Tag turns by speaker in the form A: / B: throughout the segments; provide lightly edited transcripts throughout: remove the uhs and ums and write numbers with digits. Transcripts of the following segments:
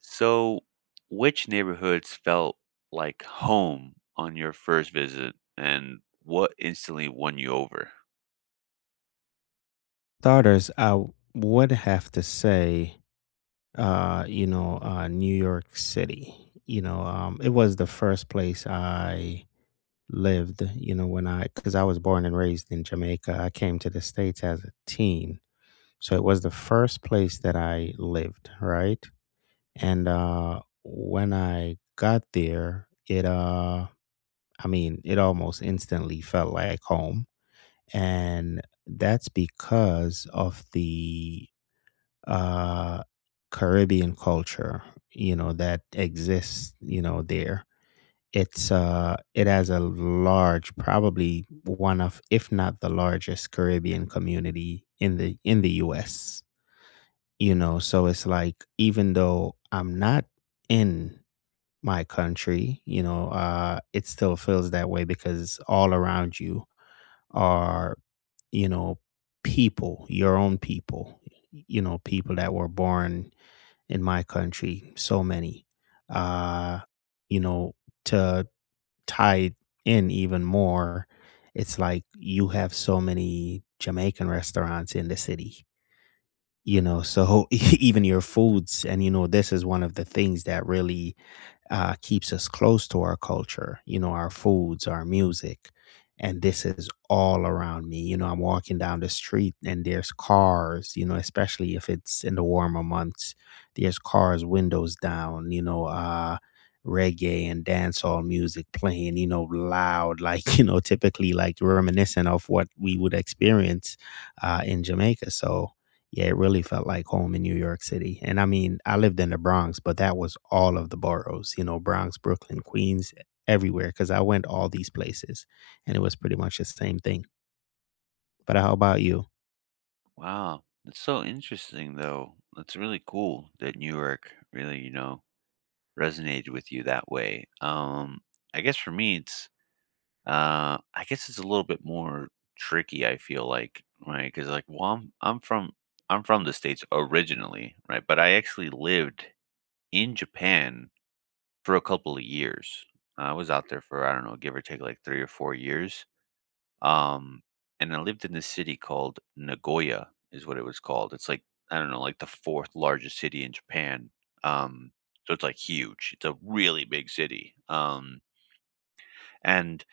A: So, which neighborhoods felt like home on your first visit, and what instantly won you over?
B: Starters, I would have to say, New York City. It was the first place I lived. When I, because I was born and raised in Jamaica, I came to the states as a teen, so it was the first place that I lived. Right. And when I got there, it almost instantly felt like home, and that's because of the uh, Caribbean culture, that exists, there. It has a large, probably one of, if not the largest Caribbean community in the U.S. You know, so it's like even though I'm not in my country, it still feels that way because all around you are, you know, people, your own people, you know, people that were born in my country, so many. Uh, you know, to tie it in even more, it's like you have so many Jamaican restaurants in the city, you know, so even your foods, and you know, this is one of the things that really keeps us close to our culture, you know, our foods, our music. And this is all around me. You know, I'm walking down the street and there's cars, you know, especially if it's in the warmer months, there's cars, windows down, reggae and dancehall music playing, you know, loud, like, you know, typically like reminiscent of what we would experience in Jamaica. So, yeah, it really felt like home in New York City. And I mean, I lived in the Bronx, but that was all of the boroughs, you know, Bronx, Brooklyn, Queens, everywhere, because I went all these places and it was pretty much the same thing. But how about you?
A: Wow, that's so interesting, though. That's really cool that New York really, resonated with you that way. I guess for me, I guess it's a little bit more tricky. I feel like, right? Because like, well, I'm from the states originally, right? But I actually lived in Japan for a couple of years. I was out there for, I don't know, give or take like 3 or 4 years, um, and I lived in this city called Nagoya is what it was called. It's like, I don't know, like the 4th largest city in Japan, um, so it's, like, huge. It's a really big city, and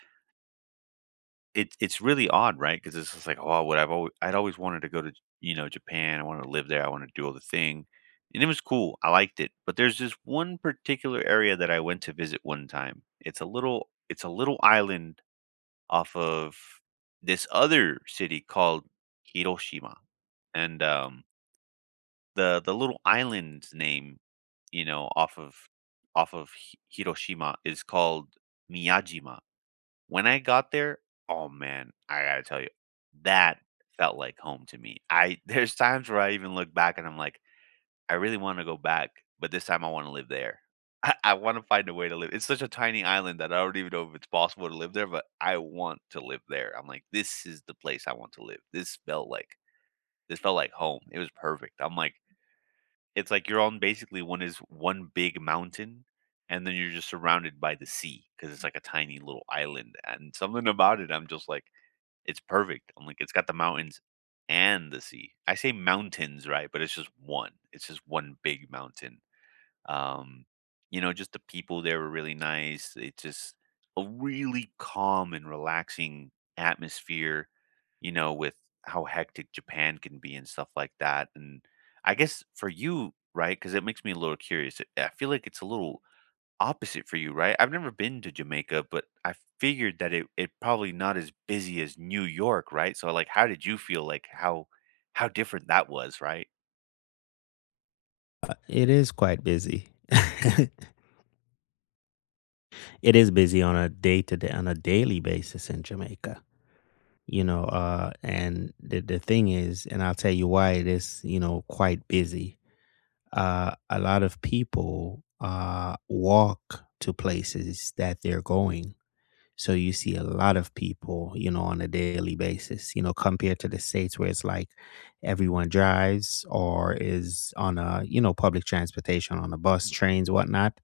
A: it's really odd, right? Because it's just like, "Oh, what I'd always wanted to go to, you know, Japan. I wanted to live there. I wanted to do all the thing." And it was cool. I liked it. But there's this one particular area that I went to visit one time. It's a little island off of this other city called Hiroshima. And, the little island's name, you know, off of Hi Hiroshima is called Miyajima. When I got there, oh man, I gotta tell you, that felt like home to me. I there's times where I even look back and I'm like, I really want to go back, but this time I want to live there. I want to find a way to live. It's such a tiny island that I don't even know if it's possible to live there, but I want to live there. I'm like, this is the place I want to live. This felt like home. It was perfect. I'm like, it's like you're on basically one big mountain, and then you're just surrounded by the sea because it's like a tiny little island. And something about it, I'm just like, it's perfect. I'm like, it's got the mountains and the sea. I say mountains, right? But it's just one. It's just one big mountain. Um, you know, just the people there were really nice. It's just a really calm and relaxing atmosphere, you know, with how hectic Japan can be and stuff like that. And I guess for you, right? Because it makes me a little curious. I feel like it's a little opposite for you, right? I've never been to Jamaica, but I figured that it probably not as busy as New York, right? So like, how did you feel? How different that was, right?
B: It is quite busy. It is busy on a day to day, on a daily basis in Jamaica, and the thing is, and I'll tell you why it is, you know, quite busy. A lot of people walk to places that they're going. So you see a lot of people, you know, on a daily basis, you know, compared to the States where it's like everyone drives or is on a, you know, public transportation, on a bus, trains, whatnot.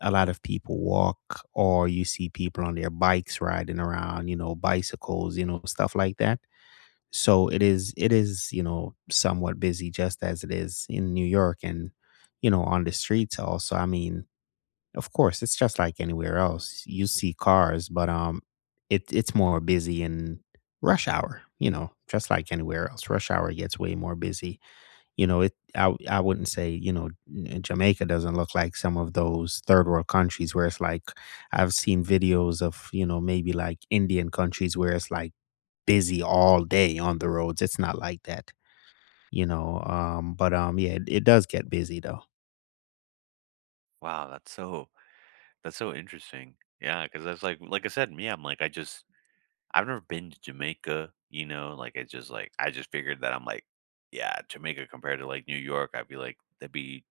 B: A lot of people walk or you see people on their bikes riding around, you know, bicycles, you know, stuff like that. So it is, it is, you know, somewhat busy just as it is in New York. And you know, on the streets also, I mean, of course, it's just like anywhere else, you see cars. But it's more busy in rush hour, you know, just like anywhere else, rush hour gets way more busy. You know, I wouldn't say, Jamaica doesn't look like some of those third world countries where it's like I've seen videos of, you know, maybe like Indian countries where it's like busy all day on the roads. It's not like that, you know. But Yeah, it does get busy though.
A: Wow, that's so That's so interesting. Yeah. Because that's like I said, I'm like, I've never been to Jamaica, you know, like, it's just like I just figured that I'm like, yeah, Jamaica compared to, like, New York, I'd be like, that'd be,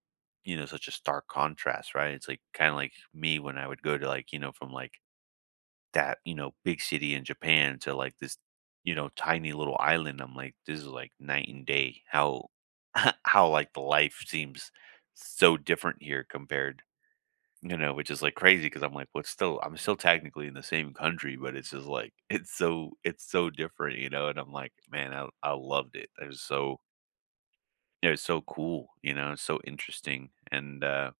A: you know, such a stark contrast, right? It's like kinda like me when I would go to, like, you know, from, like, that, you know, big city in Japan to, like, this, you know, tiny little island. I'm like, this is like night and day how how, like, the life seems so different here compared you know, which is like crazy because I'm like, what's still I'm still technically in the same country, but it's just like it's so different, you know. And I'm like, man, I loved it. It was so cool, you know, so interesting. And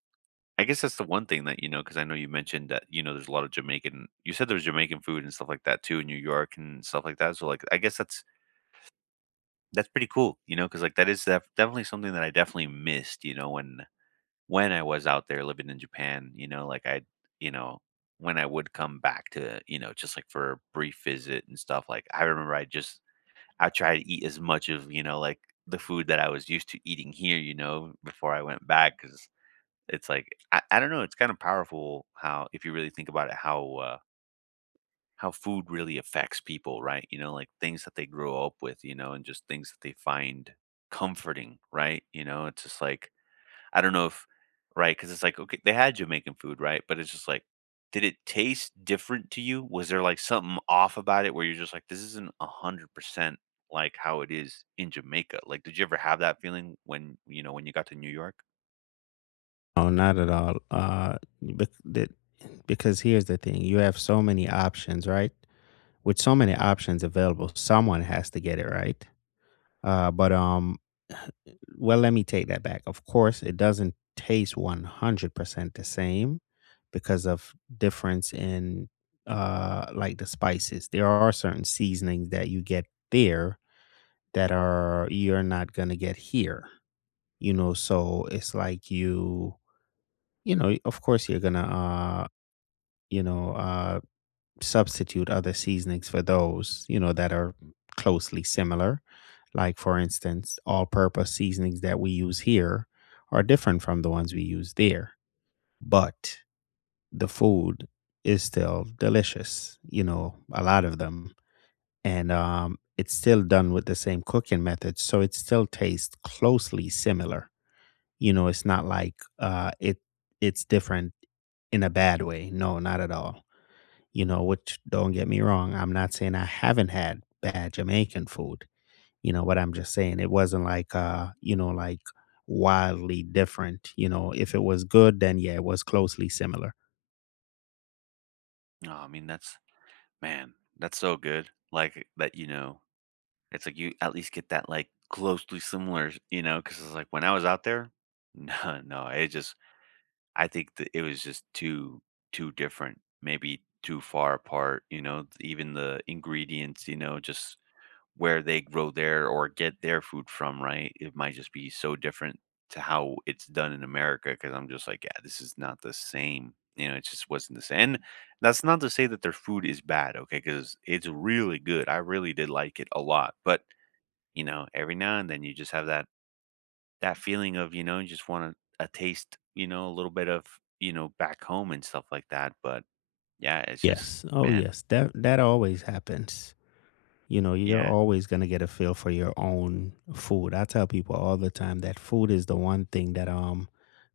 A: I guess that's the one thing that you know, because I know you mentioned that you know there's a lot of Jamaican. You said there's Jamaican food and stuff like that too in New York and stuff like that. So like, that's pretty cool, you know, because like that is definitely something that I definitely missed, you know, when I was out there living in Japan, you know, you know, when I would come back to, you know, just like for a brief visit and stuff, like I remember I tried to eat as much of, you know, like the food that I was used to eating here, you know, before I went back. Cause it's like, I don't know, it's kind of powerful how, if you really think about it, how food really affects people, right? You know, like things that they grow up with, you know, and just things that they find comforting, right? You know, it's just like, I don't know if right? Because it's like, okay, they had Jamaican food, right? But it's just like, did it taste different to you? Was there like something off about it where you're just like, this isn't 100% like how it is in Jamaica? Like, did you ever have that feeling when, you know, when you got to New York?
B: No, not at all. Because here's the thing: you have so many options, right? With so many options available, someone has to get it right. Uh, but um, let me take that back. Of course, it doesn't taste 100% the same because of difference in like the spices. There are certain seasonings that you get there that are, you're not gonna get here, you know? So it's like you know, of course you're gonna, you know, uh, substitute other seasonings for those, you know, that are closely similar. Like for instance, all-purpose seasonings that we use here are different from the ones we use there, but the food is still delicious, you know, a lot of them. And It's still done with the same cooking method, so it still tastes closely similar. You know, it's not like it it's different in a bad way. No, not at all. You know, which, don't get me wrong, I'm not saying I haven't had bad Jamaican food. You know, but I'm just saying it wasn't like, wildly different. You know, if it was good, then yeah, it was closely similar.
A: No, I mean, that's, man, that's so good. Like, that, you know, it's like you at least get that like closely similar, you know? Because it's like when I was out there, no, no, it just I think that it was just too different, maybe too far apart, you know, even the ingredients, you know, just where they grow their or get their food from, right? It might just be so different to how it's done in America because I'm just like, yeah, this is not the same. You know, it just wasn't the same. And that's not to say that their food is bad, okay? Because it's really good. I really did like it a lot. But, you know, every now and then you just have that feeling of, you know, just want a taste, you know, a little bit of, you know, back home and stuff like that. But yeah, it's just,
B: Yes. Oh,
A: man,
B: yes. That always happens. You know, you're
A: yeah.
B: always gonna get a feel for your own food. I tell people all the time that food is the one thing that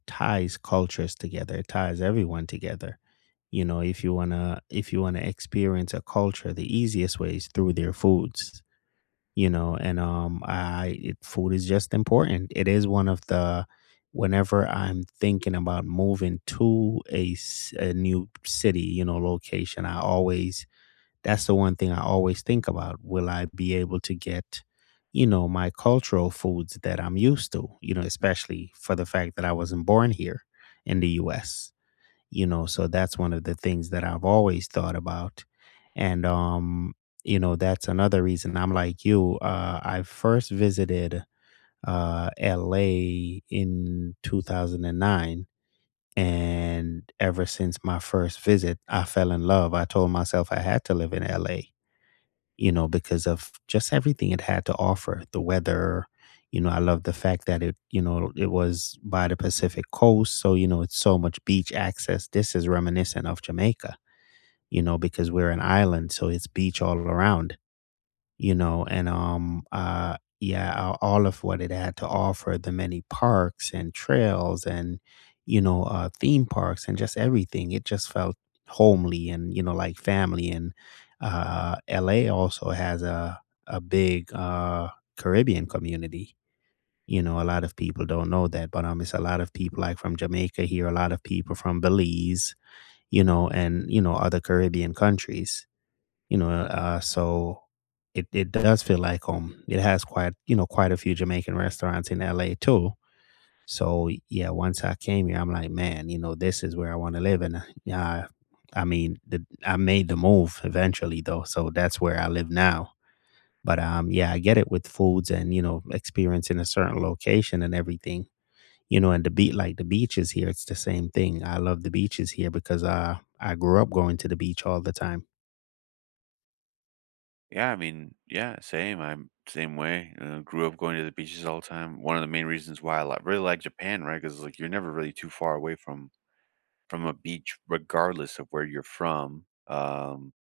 B: ties cultures together. It ties everyone together. You know, if you wanna, if you wanna experience a culture, the easiest way is through their foods. Food is just important. It is one of the, whenever I'm thinking about moving to a, a new city, you know, location, I always, that's the one thing I always think about. Will I be able to get, you know, my cultural foods that I'm used to, you know, especially for the fact that I wasn't born here in the US, you know, so that's one of the things that I've always thought about. And, um, you know, that's another reason I'm like you. I first visited LA in 2009. And ever since my first visit, I fell in love. I told myself I had to live in LA, you know, because of just everything it had to offer. The weather, you know, I love the fact that it, you know, it was by the Pacific coast. So, you know, it's so much beach access. This is reminiscent of Jamaica, you know, because we're an island. So it's beach all around. You know, and yeah, all of what it had to offer, the many parks and trails and, theme parks and just everything. It just felt homely and, you know, like family. And LA also has a big Caribbean community. You know, a lot of people don't know that, but it's a lot of people like from Jamaica here, a lot of people from Belize, you know, and, you know, other Caribbean countries, so it does feel like, it has quite, you know, quite a few Jamaican restaurants in LA too. So yeah, once I came here, I'm like, man, you know, this is where I want to live. And yeah, I mean, I made the move eventually though. So that's where I live now. But yeah, I get it with foods and, you know, experiencing a certain location and everything, you know, and the beat like the beaches here, it's the same thing. I love the beaches here because I grew up going to the beach all the time.
A: Yeah, I mean, yeah, same. I'm same way. Grew up going to the beaches all the time. One of the main reasons why I really like Japan, right? Because like you're never really too far away from a beach, regardless of where you're from.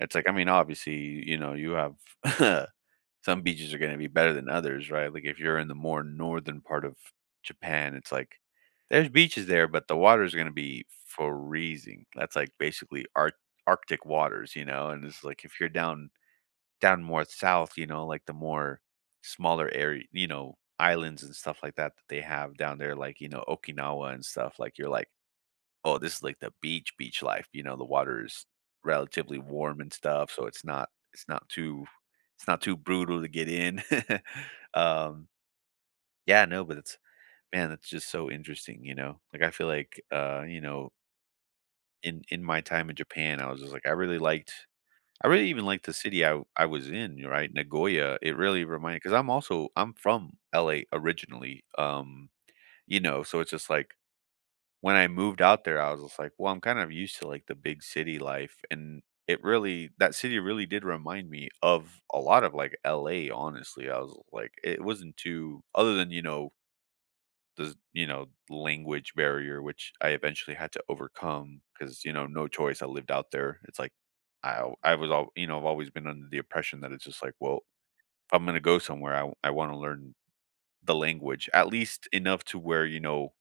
A: It's like I mean, obviously, you know, you have some beaches are gonna be better than others, right? Like, if you're in the more northern part of Japan, it's like there's beaches there, but the water is gonna be freezing. That's, like, basically Ar Arctic waters, you know, and it's like if you're down more south, you know, like the more smaller area you know, islands and stuff like that that they have down there, like, you know, Okinawa and stuff, like, you're like oh, this is like the beach, beach life, you know, the water is relatively warm and stuff, so it's not it's not too brutal to get in. um, yeah, no, but it's man, it's just so interesting, you know. Like I feel like you know, in my time in Japan, I was just like I really even liked the city I was in, right? Nagoya. It really reminded because I'm also I'm from LA originally. You know, so it's just like when I moved out there, I was just like, "Well, I'm kind of used to, like, the big city life," and it really that city really did remind me of a lot of, like, LA, honestly. I was like it wasn't too other than, you know, you know, language barrier, which I eventually had to overcome because you know, no choice, I lived out there. It's like, I was all you know, I've always been under the impression that it's just like, well, if I'm gonna go somewhere, I wanna learn the language, at least enough to where, you know,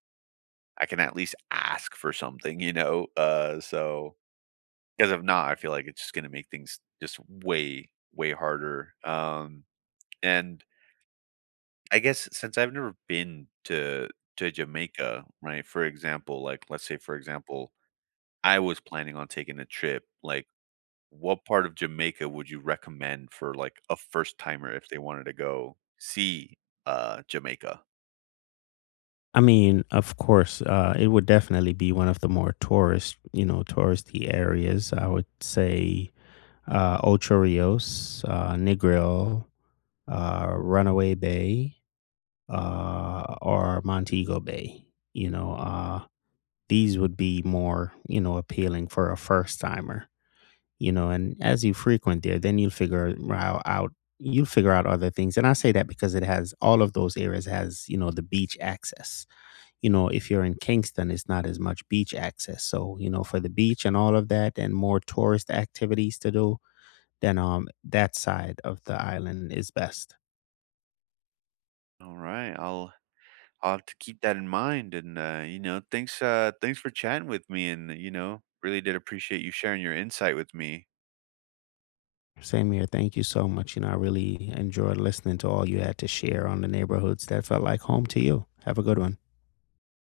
A: I can at least ask for something, you know? Because if not, I feel like it's just going to make things just way, way harder. And I guess since I've never been to Jamaica, right? For example, like let's say, for example, I was planning on taking a trip. Like, what part of Jamaica would you recommend for like a first timer if they wanted to go see Jamaica?
B: I mean, of course, it would definitely be one of the more tourist, you know, touristy areas. I would say Ocho Rios, Negril, Runaway Bay, or Montego Bay. You know, uh, these would be more, you know, appealing for a first timer. You know, and as you frequent there, then you'll figure rou- out you'll figure out other things. And I say that because it has all of those areas, has, you know, the beach access. You know, if you're in Kingston, it's not as much beach access. So, you know, for the beach and all of that and more tourist activities to do, then that side of the island is best.
A: All right, I'll have to keep that in mind. And you know, thanks thanks for chatting with me and you know, really did appreciate you sharing your insight with me.
B: Same here. Thank you so much. You know, I really enjoyed listening to all you had to share on the neighborhoods that felt like home to you. Have a good one.